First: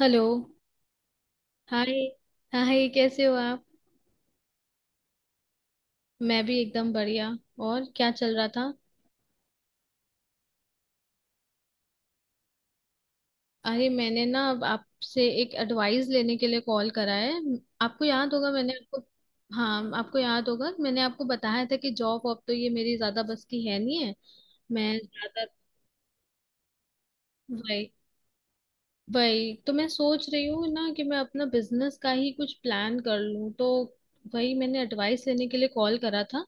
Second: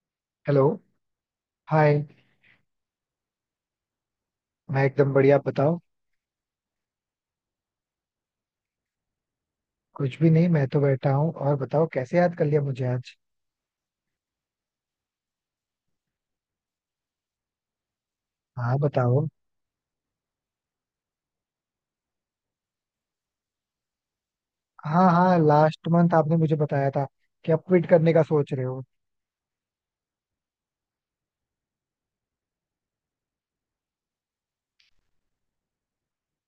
Hello. Hello. Hi hi. Hi. कैसे हो आप? मैं एकदम बढ़िया, आप बताओ. मैं भी एकदम बढ़िया। और क्या चल रहा था? कुछ भी नहीं, मैं तो बैठा हूँ. और बताओ कैसे याद कर लिया मुझे आज. अरे मैंने ना अब आपसे एक एडवाइस लेने के लिए कॉल करा है। आपको याद होगा मैंने हाँ, आपको बताओ. हाँ, आपको याद होगा कि मैंने आपको बताया था कि जॉब वॉब तो ये मेरी ज्यादा बस की है नहीं है। मैं हाँ हाँ, ज्यादा लास्ट मंथ आपने मुझे बताया था कि आप क्विट वही करने का सोच रहे हो. वही तो मैं सोच रही हूँ ना, कि मैं अपना बिजनेस का ही कुछ प्लान कर लूँ, तो वही मैंने एडवाइस लेने के लिए कॉल करा था।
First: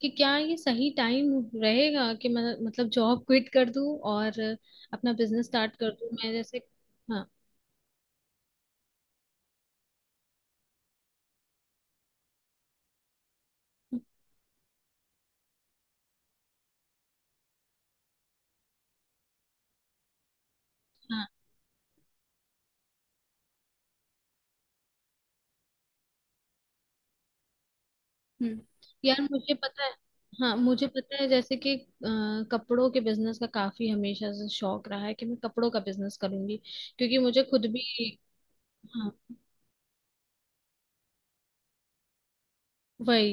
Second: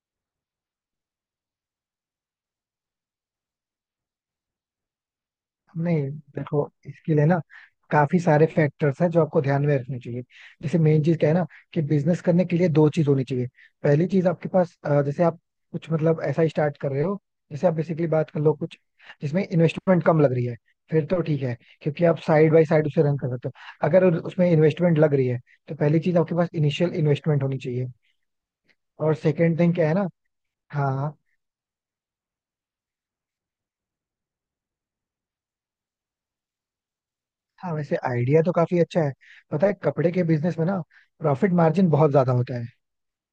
कि क्या ये सही टाइम रहेगा कि मैं मतलब जॉब क्विट कर दूँ और अपना बिजनेस स्टार्ट कर दूँ, नहीं, मैं जैसे। देखो इसके लिए हाँ ना काफी सारे फैक्टर्स हैं जो आपको ध्यान में रखने चाहिए. जैसे मेन चीज क्या है ना, कि बिजनेस करने के लिए दो चीज होनी चाहिए. पहली चीज आपके पास, जैसे आप कुछ मतलब ऐसा स्टार्ट कर रहे हो, जैसे आप बेसिकली बात कर लो कुछ जिसमें इन्वेस्टमेंट कम लग रही है, फिर तो हाँ। ठीक है. क्योंकि आप साइड बाय साइड उसे रन कर सकते हो. अगर उसमें इन्वेस्टमेंट लग रही है, तो पहली चीज आपके पास इनिशियल इन्वेस्टमेंट होनी चाहिए. हम्म। और यार मुझे सेकेंड थिंग पता क्या है। है ना. हाँ मुझे पता हाँ है, जैसे कि कपड़ों के बिजनेस का काफी हमेशा से शौक रहा है कि मैं कपड़ों का बिजनेस करूंगी, क्योंकि मुझे खुद हाँ, भी। वैसे आइडिया तो काफी अच्छा हाँ। है. पता है कपड़े के बिजनेस में ना, प्रॉफिट मार्जिन बहुत ज्यादा होता है. वही।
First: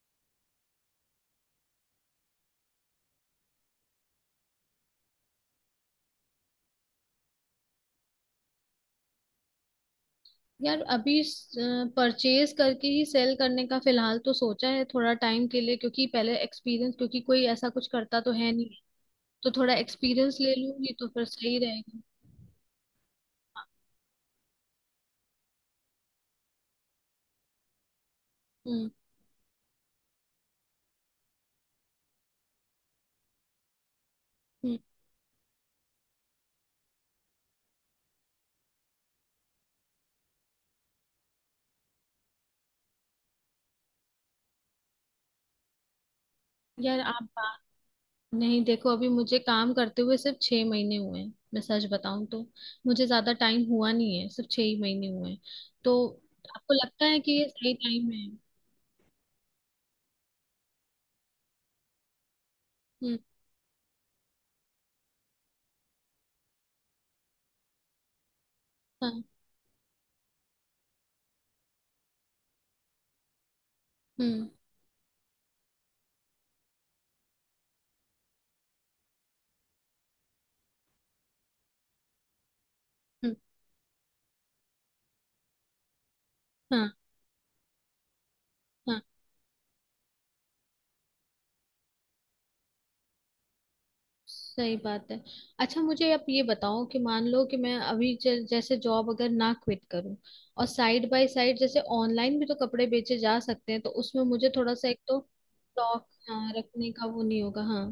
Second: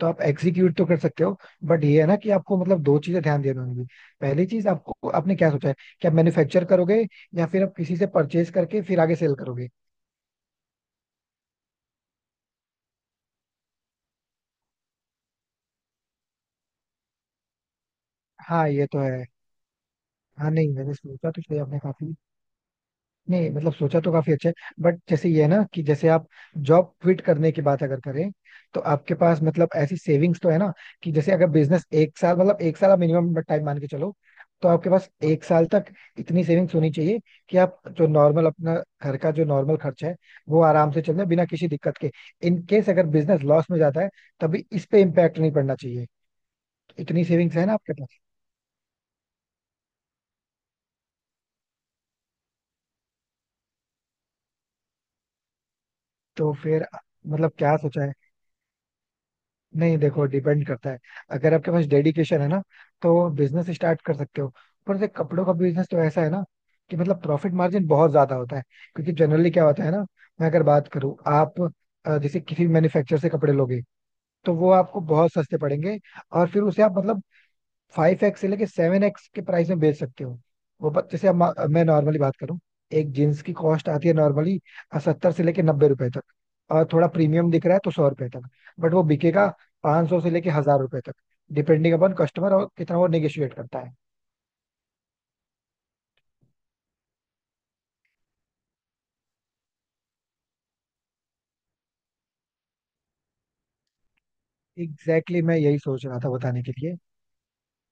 तो आप एग्जीक्यूट तो कर सकते हो, बट ये है ना कि आपको मतलब दो चीजें ध्यान देनी होंगी. पहली चीज, आपको आपने क्या सोचा है कि आप मैन्युफैक्चर करोगे या फिर आप किसी से परचेज करके फिर आगे सेल करोगे. यार अभी परचेज करके ही सेल करने का फिलहाल तो सोचा है थोड़ा टाइम के लिए, क्योंकि पहले एक्सपीरियंस, क्योंकि कोई ऐसा कुछ करता तो है हाँ, नहीं। ये तो है. तो थोड़ा एक्सपीरियंस हाँ. ले नहीं, मैंने लूंगी तो फिर सोचा तो सही सही आपने रहेगा। काफी. नहीं, मतलब सोचा तो काफी अच्छा है. बट जैसे ये है ना कि जैसे आप जॉब क्विट करने की बात अगर करें, तो हम्म। आपके पास मतलब ऐसी सेविंग्स तो है ना, कि जैसे अगर बिजनेस एक साल, मतलब एक साल आप मिनिमम टाइम मान के चलो, तो हम्म। आपके पास एक साल तक इतनी सेविंग्स होनी चाहिए कि आप जो नॉर्मल अपना घर का जो नॉर्मल खर्चा है, वो आराम से चल जाए बिना किसी दिक्कत के. इन केस अगर बिजनेस लॉस में जाता है, तभी इस पे इम्पैक्ट नहीं पड़ना चाहिए. यार तो आप इतनी सेविंग्स बात है ना आपके पास? नहीं, देखो, अभी मुझे काम करते हुए सिर्फ 6 महीने हुए हैं, मैं सच बताऊं तो। मुझे ज्यादा टाइम हुआ नहीं है, सिर्फ 6 ही महीने हुए हैं। तो तो आपको फिर लगता है कि ये मतलब सही क्या सोचा टाइम है? है? नहीं, देखो डिपेंड करता है. अगर आपके पास डेडिकेशन है ना, हम्म। तो बिजनेस स्टार्ट कर सकते हो. पर से कपड़ों का बिजनेस तो ऐसा है ना, कि मतलब प्रॉफिट मार्जिन बहुत ज्यादा होता है. क्योंकि हाँ। जनरली क्या होता है ना. मैं अगर बात करूँ, आप जैसे किसी मैन्युफैक्चर से कपड़े लोगे, हम्म। तो वो आपको बहुत सस्ते पड़ेंगे. और फिर उसे आप मतलब 5x से लेके 7x के प्राइस में बेच सकते हो. वो जैसे अब मैं नॉर्मली बात करूँ, एक हम्म। जींस की कॉस्ट आती है नॉर्मली 70 से लेके 90 रुपए तक, और हाँ। थोड़ा प्रीमियम दिख रहा है तो 100 रुपए तक. बट हाँ। वो बिकेगा 500 से लेके 1,000 रुपए तक, डिपेंडिंग अपॉन कस्टमर और कितना वो नेगोशिएट करता है. सही बात है। अच्छा, मुझे आप ये बताओ कि मान लो कि मैं अभी जैसे जॉब अगर ना क्विट करूं, और साइड बाय साइड जैसे ऑनलाइन भी तो कपड़े बेचे जा सकते हैं, तो उसमें मुझे थोड़ा सा एक एग्जैक्टली तो exactly, मैं यही सोच स्टॉक, रहा था हाँ, बताने के रखने लिए. का वो नहीं होगा। हाँ।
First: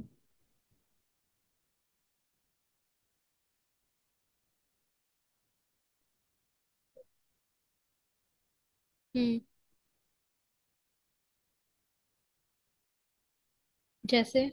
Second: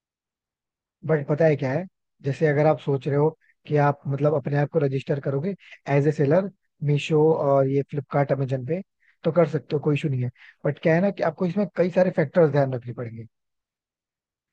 बट पता है क्या है, जैसे अगर आप सोच रहे हो कि आप मतलब अपने आप को रजिस्टर करोगे एज ए सेलर, मीशो और ये फ्लिपकार्ट अमेजन पे, तो हम्म। कर सकते हो, कोई इशू नहीं है. बट क्या है ना, कि आपको इसमें कई सारे फैक्टर्स ध्यान रखने पड़ेंगे. जैसे?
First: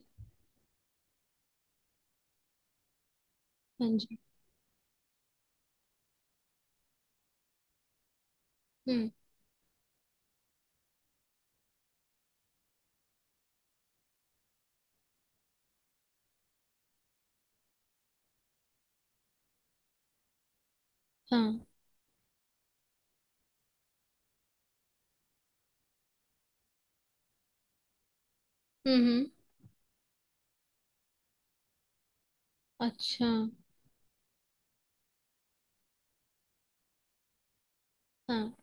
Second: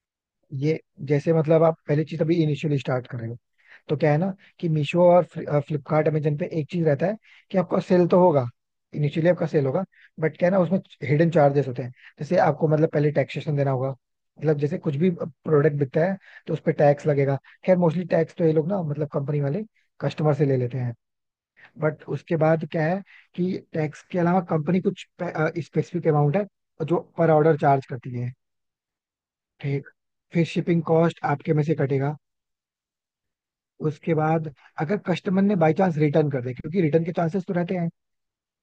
ये, जैसे मतलब आप पहली चीज अभी इनिशियली स्टार्ट कर रहे हो. हाँ तो क्या जी। है ना, कि मीशो और फ्लिपकार्ट अमेजन पे एक चीज रहता है कि आपका सेल तो होगा. हम्म। इनिशियली आपका सेल होगा, बट क्या है ना उसमें हिडन चार्जेस होते हैं. जैसे आपको मतलब पहले टैक्सेशन देना होगा. मतलब जैसे कुछ भी प्रोडक्ट बिकता है, तो उस पर टैक्स लगेगा. खैर मोस्टली टैक्स तो ये लोग ना, मतलब कंपनी वाले, कस्टमर से ले लेते हैं. हाँ। बट उसके बाद क्या है, कि टैक्स के अलावा कंपनी कुछ स्पेसिफिक अमाउंट है जो पर ऑर्डर चार्ज करती है. हम्म। हम्म। ठीक. फिर शिपिंग कॉस्ट आपके में से कटेगा. अच्छा। उसके बाद अगर कस्टमर ने बाई चांस रिटर्न कर दे, क्योंकि रिटर्न के चांसेस तो रहते हैं. हाँ।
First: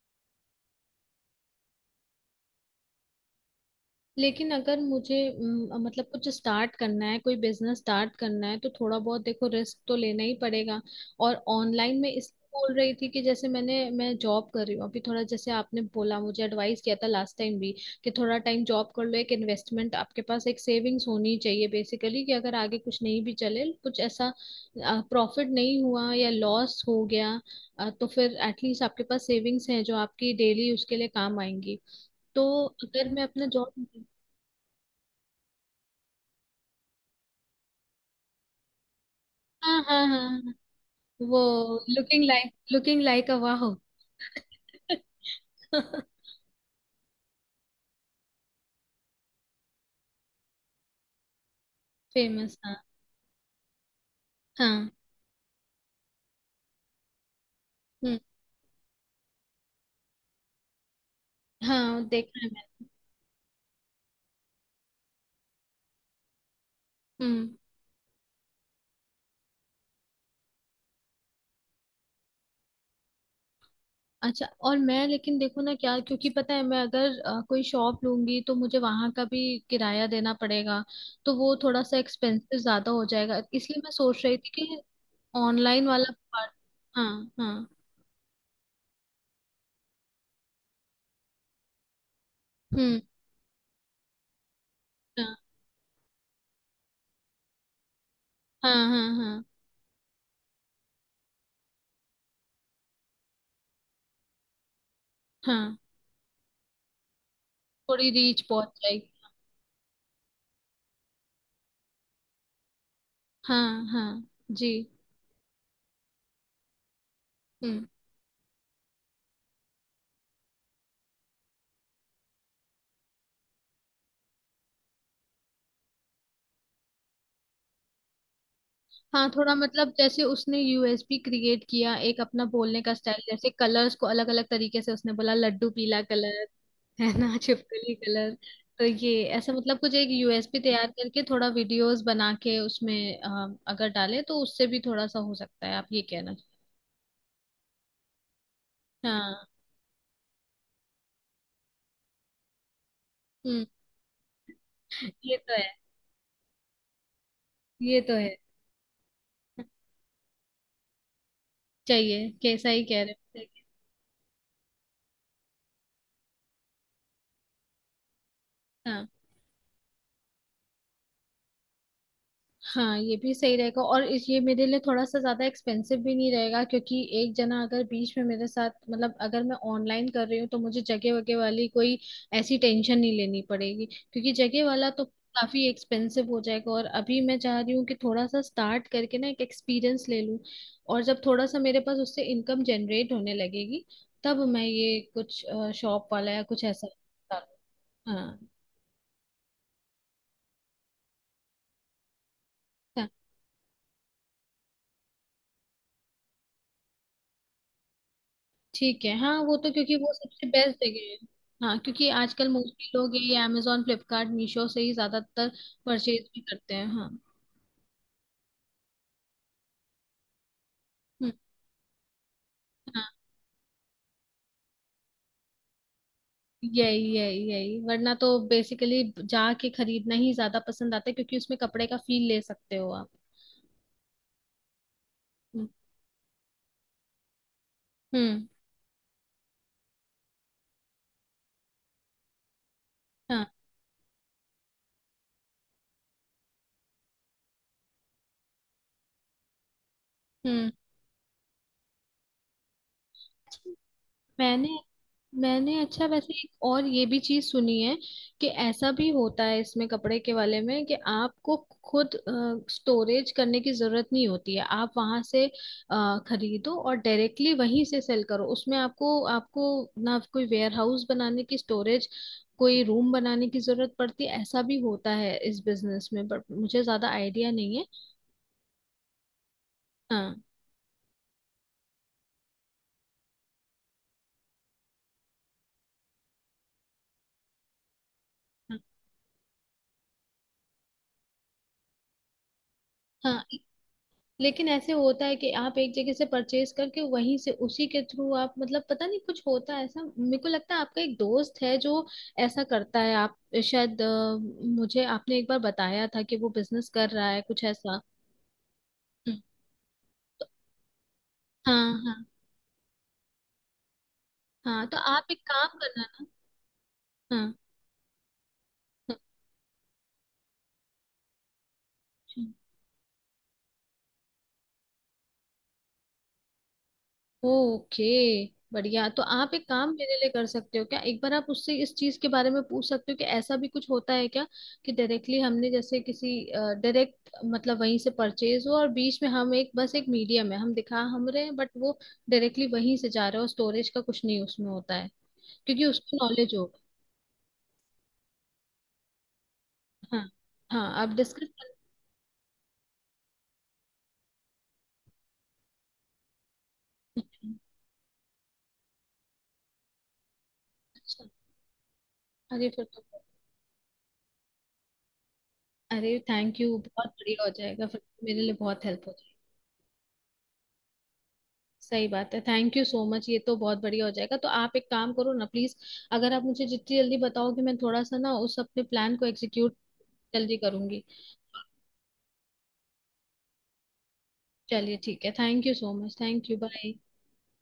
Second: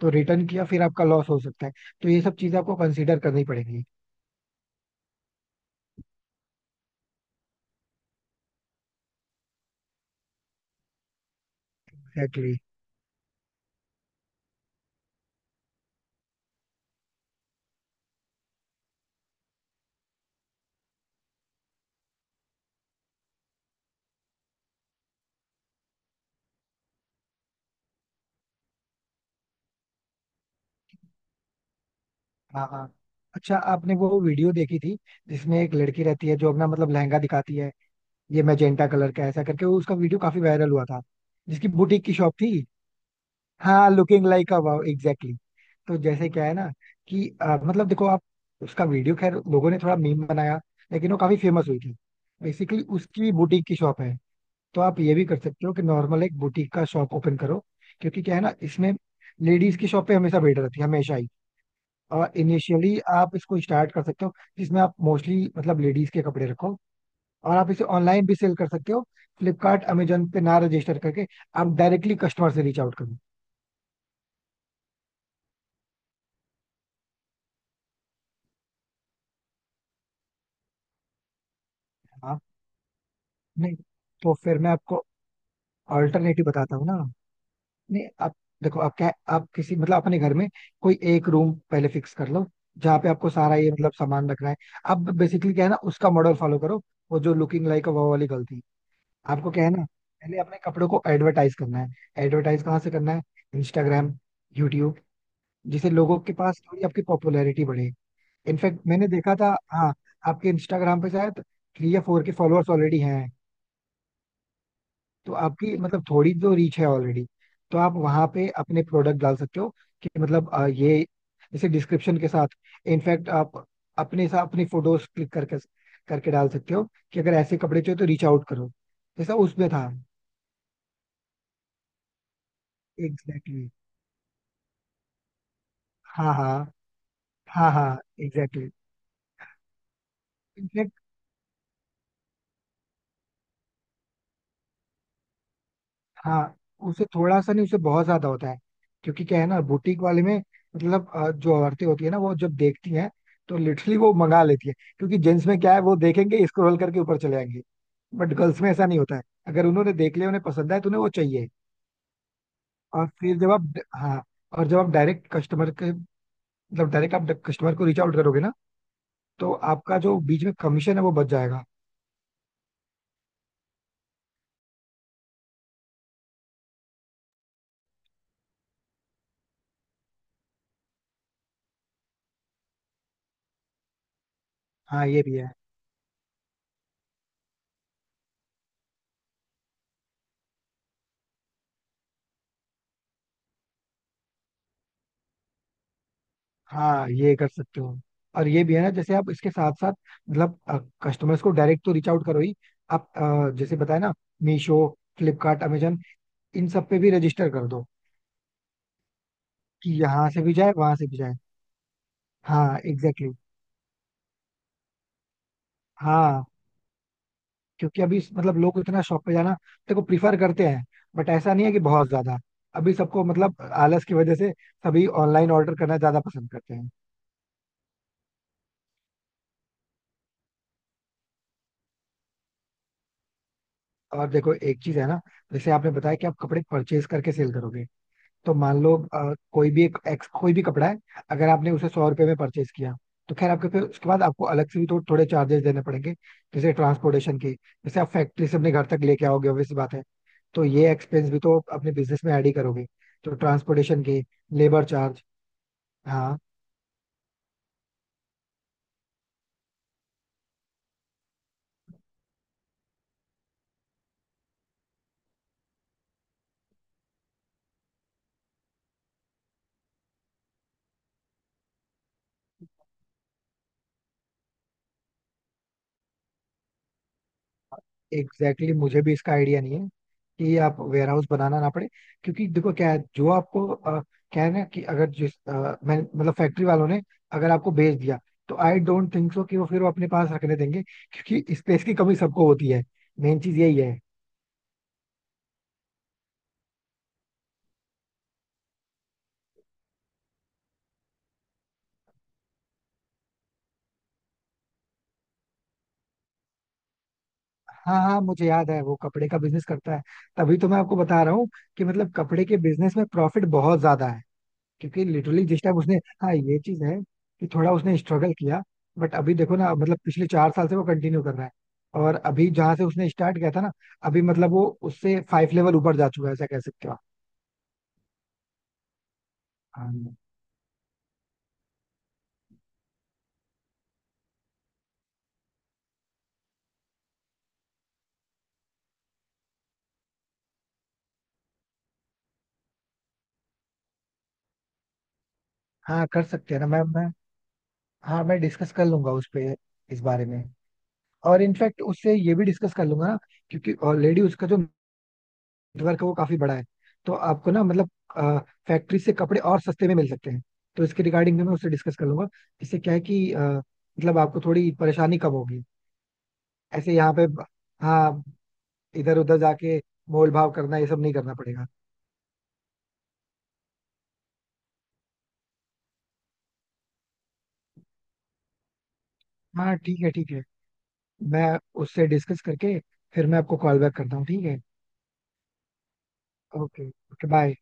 तो रिटर्न किया फिर आपका लॉस हो सकता है. तो ये सब चीजें आपको कंसीडर करनी पड़ेगी. लेकिन अगर मुझे मतलब कुछ स्टार्ट करना है, कोई बिजनेस स्टार्ट करना है, तो थोड़ा बहुत देखो, रिस्क तो लेना ही पड़ेगा। और ऑनलाइन में इस एग्जैक्टली exactly. बोल रही थी कि जैसे मैंने, मैं जॉब कर रही हूँ अभी, थोड़ा जैसे आपने बोला, मुझे एडवाइस किया था लास्ट टाइम भी, कि थोड़ा टाइम जॉब कर लो, एक इन्वेस्टमेंट आपके पास, एक सेविंग्स होनी चाहिए बेसिकली, कि अगर आगे कुछ नहीं भी चले, कुछ ऐसा प्रॉफिट नहीं हुआ या लॉस हो गया, तो फिर एटलीस्ट आपके पास सेविंग्स हैं जो आपकी डेली उसके लिए काम आएंगी। तो हाँ हाँ. अगर मैं अपना अच्छा, जॉब। आपने वो वीडियो देखी थी जिसमें एक लड़की रहती है जो अपना मतलब लहंगा दिखाती है, ये मैजेंटा कलर का ऐसा करके, हाँ वो उसका हाँ हाँ वीडियो हाँ, काफी हाँ। वायरल हुआ था, जिसकी वो बुटीक की लुकिंग शॉप लाइक, थी? अ वाह। हाँ, looking like a wow, exactly. तो जैसे क्या है ना कि, मतलब देखो आप, उसका वीडियो खैर लोगों ने थोड़ा मीम बनाया, लेकिन वो काफी फेमस हुई थी. फेमस हाँ। बेसिकली उसकी बुटीक की शॉप है. तो हाँ। आप ये भी कर सकते हो कि नॉर्मल एक बुटीक का शॉप ओपन करो, हम्म। क्योंकि क्या है ना इसमें, लेडीज की शॉप पे हमेशा भीड़ रहती है, हमेशा ही. हाँ और देखा है। इनिशियली आप इसको स्टार्ट कर सकते हो, जिसमें आप मोस्टली मतलब लेडीज के कपड़े रखो. मैंने। हम्म। और आप इसे ऑनलाइन भी सेल कर सकते हो. फ्लिपकार्ट अमेजोन पे ना रजिस्टर करके, आप डायरेक्टली कस्टमर से रीच आउट करो. अच्छा, और मैं, लेकिन देखो ना क्या, क्योंकि पता है मैं अगर कोई शॉप लूंगी तो मुझे वहां का भी किराया देना पड़ेगा, तो वो थोड़ा सा हाँ. एक्सपेंसिव ज्यादा हो जाएगा, नहीं, इसलिए मैं सोच तो रही थी फिर मैं कि आपको ऑनलाइन वाला ऑल्टरनेटिव बताता हूँ ना. हाँ। हाँ। नहीं आप, देखो आप क्या, आप किसी मतलब अपने घर में कोई एक रूम पहले फिक्स कर लो, जहाँ हम्म। पे आपको सारा ये मतलब सामान रखना है. अब हाँ। बेसिकली क्या है ना, उसका मॉडल फॉलो करो, वो जो लुकिंग लाइक वो वाली गलती. हाँ। हाँ। हाँ। आपको क्या है ना, पहले अपने कपड़ों को एडवर्टाइज करना है. एडवर्टाइज कहाँ से करना है? इंस्टाग्राम, यूट्यूब, हाँ, जिससे लोगों के पास थोड़ी आपकी पॉपुलैरिटी बढ़े. थोड़ी रीच पहुंच इनफैक्ट मैंने जाएगी। देखा था, हाँ, आपके इंस्टाग्राम पे शायद 3 या 4 के फॉलोअर्स ऑलरेडी हैं. हाँ। हाँ जी। तो आपकी मतलब थोड़ी तो रीच है ऑलरेडी. तो हम्म। आप वहां पे अपने प्रोडक्ट डाल सकते हो, कि मतलब ये जैसे डिस्क्रिप्शन के साथ. इनफैक्ट आप अपने साथ अपनी फोटोज क्लिक करके करके डाल सकते हो, कि अगर ऐसे कपड़े चाहिए तो रीच आउट करो, हाँ, जैसा थोड़ा, उसमें था. मतलब जैसे उसने यूएसपी क्रिएट किया, एक अपना बोलने का स्टाइल, जैसे एग्जैक्टली exactly. कलर्स को अलग अलग तरीके से उसने बोला, लड्डू पीला हाँ कलर, हाँ है ना हाँ छिपकली हाँ, कलर। एग्जैक्टली. तो ये, ऐसा मतलब कुछ एक यूएसपी तैयार करके, थोड़ा वीडियोस बना के उसमें अगर डाले, तो उससे भी थोड़ा सा हो सकता है, आप ये कहना। हाँ, उसे थोड़ा सा नहीं, उसे बहुत ज्यादा होता है. क्योंकि क्या हाँ। है ना बुटीक वाले में, मतलब जो औरतें होती है ना, वो जब देखती हैं, तो हम्म। लिटरली वो मंगा लेती है. क्योंकि ये जेंट्स तो में है। क्या है, वो देखेंगे स्क्रॉल करके ऊपर चले जाएंगे. ये तो बट है। गर्ल्स में ऐसा नहीं होता है. अगर उन्होंने देख लिया, उन्हें पसंद आए, तो उन्हें वो चाहिए. चाहिए, कैसा ही कह और रहे फिर हो, जब सही आप. हाँ, और जब आप डायरेक्ट कस्टमर के, मतलब डायरेक्ट आप कस्टमर को रीच आउट करोगे ना, है। हाँ। तो आपका जो बीच में कमीशन है वो बच जाएगा. हाँ, ये भी सही रहेगा। ये मेरे लिए थोड़ा सा ज्यादा एक्सपेंसिव भी नहीं रहेगा, क्योंकि एक जना अगर बीच में मेरे साथ, मतलब अगर मैं ऑनलाइन कर रही हूँ तो मुझे जगह वगैरह वाली कोई ऐसी टेंशन नहीं लेनी पड़ेगी, क्योंकि जगह वाला तो हाँ, ये भी है. काफी एक्सपेंसिव हो जाएगा। और अभी मैं चाह रही हूँ कि थोड़ा सा स्टार्ट करके ना एक एक्सपीरियंस ले लूँ, और जब थोड़ा सा मेरे पास उससे इनकम जनरेट होने लगेगी, तब मैं ये कुछ शॉप वाला या कुछ ऐसा हाँ, ये करूँ। कर सकते हो. और ये भी है ना, जैसे आप इसके साथ साथ मतलब कस्टमर्स को डायरेक्ट तो रीच आउट करो ही. हाँ। आप जैसे बताया ना, मीशो, फ्लिपकार्ट, अमेजन, इन सब पे भी रजिस्टर कर दो, ठीक है, हाँ, वो तो कि क्योंकि वो यहाँ से सबसे भी जाए बेस्ट वहां से जगह है। भी जाए. हाँ, क्योंकि आजकल हाँ, मोस्टली लोग एग्जैक्टली ये exactly. अमेजोन फ्लिपकार्ट मीशो से ही ज्यादातर परचेज भी हाँ, करते हैं। हाँ। क्योंकि अभी मतलब लोग इतना शॉप पे जाना, देखो, प्रीफर करते हैं, बट हम्म। ऐसा नहीं है कि बहुत ज्यादा. अभी हाँ, सबको मतलब आलस की वजह से, सभी ऑनलाइन ऑर्डर करना ज्यादा पसंद करते हैं. यही यही यही, वरना तो बेसिकली जाके खरीदना ही ज्यादा पसंद आता है, क्योंकि उसमें कपड़े का फील ले सकते हो आप। और देखो एक चीज है ना, हम्म। जैसे आपने बताया कि आप कपड़े परचेज करके सेल करोगे, हम्म। तो मान लो कोई भी एक कोई भी कपड़ा है, अगर आपने उसे 100 रुपए में परचेज किया, तो खैर हाँ। आपके, फिर उसके बाद आपको अलग से भी तो थोड़े चार्जेस देने पड़ेंगे. जैसे ट्रांसपोर्टेशन के, जैसे आप फैक्ट्री से अपने घर तक लेके आओगे, obvious सी बात है. तो हम्म। ये एक्सपेंस भी तो अपने बिजनेस में ऐड ही करोगे. तो ट्रांसपोर्टेशन के, मैंने लेबर चार्ज. मैंने अच्छा, वैसे हाँ एक और ये भी चीज सुनी है कि ऐसा भी होता है इसमें कपड़े के वाले में, कि आपको खुद स्टोरेज करने की जरूरत नहीं होती है, आप वहां से खरीदो और डायरेक्टली वहीं से सेल करो, उसमें आपको आपको ना कोई वेयर हाउस बनाने की, स्टोरेज, कोई रूम बनाने की जरूरत पड़ती है, ऐसा भी होता है इस बिजनेस में, बट मुझे ज्यादा आइडिया नहीं है। एग्जैक्टली exactly, मुझे भी इसका आइडिया नहीं है हाँ। कि आप वेयरहाउस बनाना ना पड़े. क्योंकि देखो क्या है, जो आपको क्या है ना कि, अगर जिस मैं मतलब फैक्ट्री वालों ने अगर आपको बेच दिया, तो हाँ। आई डोंट थिंक सो कि वो फिर वो अपने पास रखने देंगे, क्योंकि स्पेस की कमी सबको होती है. मेन हाँ, चीज यही है. लेकिन ऐसे होता है कि आप एक जगह से परचेज करके वहीं से उसी के थ्रू आप, मतलब पता नहीं कुछ होता है ऐसा मेरे को लगता है, आपका एक दोस्त है जो ऐसा करता है, आप शायद, मुझे आपने एक बार बताया था कि वो बिजनेस कर रहा है कुछ हाँ ऐसा। हाँ, मुझे याद है वो कपड़े का हम्म। बिजनेस करता है. तो- तभी तो मैं आपको बता रहा हूँ कि हाँ मतलब हाँ। कपड़े के बिजनेस में प्रॉफिट बहुत ज्यादा है. हाँ, तो क्योंकि आप एक लिटरली जिस टाइम काम उसने. करना ना। हाँ, ये चीज है कि हाँ थोड़ा उसने स्ट्रगल किया. बट हाँ। अभी देखो ना, मतलब पिछले 4 साल से वो कंटिन्यू कर रहा है. और अभी अच्छा। जहां से उसने स्टार्ट किया था ना, अभी मतलब वो उससे 5 लेवल ऊपर जा चुका है, ऐसा कह सकते हो आप. ओके, बढ़िया, तो आप एक काम मेरे हाँ लिए कर सकते हो क्या, एक बार आप उससे इस चीज के बारे में पूछ सकते हो कि ऐसा भी कुछ होता है क्या, कि डायरेक्टली हमने जैसे किसी, डायरेक्ट मतलब वहीं से परचेज हो और बीच में हम एक बस एक मीडियम है, हम दिखा हम रहे हैं, बट वो डायरेक्टली वहीं से जा रहा है और स्टोरेज का कुछ नहीं उसमें होता है, क्योंकि हाँ, उसको कर नॉलेज सकते हैं ना. होगा। मैं, हाँ, मैं डिस्कस कर लूंगा उस पे, इस हाँ। बारे में. हाँ, आप और डिस्कस कर। इनफैक्ट उससे ये भी डिस्कस कर लूंगा ना, क्योंकि ऑलरेडी उसका जो नेटवर्क है वो काफी बड़ा है. तो आपको ना, मतलब फैक्ट्री से कपड़े और सस्ते में मिल सकते हैं. तो इसके अच्छा। रिगार्डिंग में मैं उससे डिस्कस कर लूंगा. अरे इससे फिर क्या है तो, कि, मतलब आपको थोड़ी परेशानी कम होगी. अरे थैंक यू, ऐसे बहुत यहाँ पे, बढ़िया हो जाएगा फिर हाँ, तो मेरे लिए, बहुत हेल्प। इधर उधर जाके मोल भाव करना, ये सब नहीं करना पड़ेगा. सही बात है, थैंक यू सो मच, ये तो बहुत बढ़िया हो जाएगा। तो आप एक काम करो ना प्लीज, अगर आप मुझे जितनी जल्दी बताओगे, मैं थोड़ा सा ना उस अपने प्लान को एग्जीक्यूट हाँ, ठीक है ठीक है. जल्दी करूंगी। मैं उससे डिस्कस करके फिर मैं आपको कॉल बैक करता हूँ, ठीक है? चलिए ठीक है, thank you so much, thank you, okay bye. Okay, bye.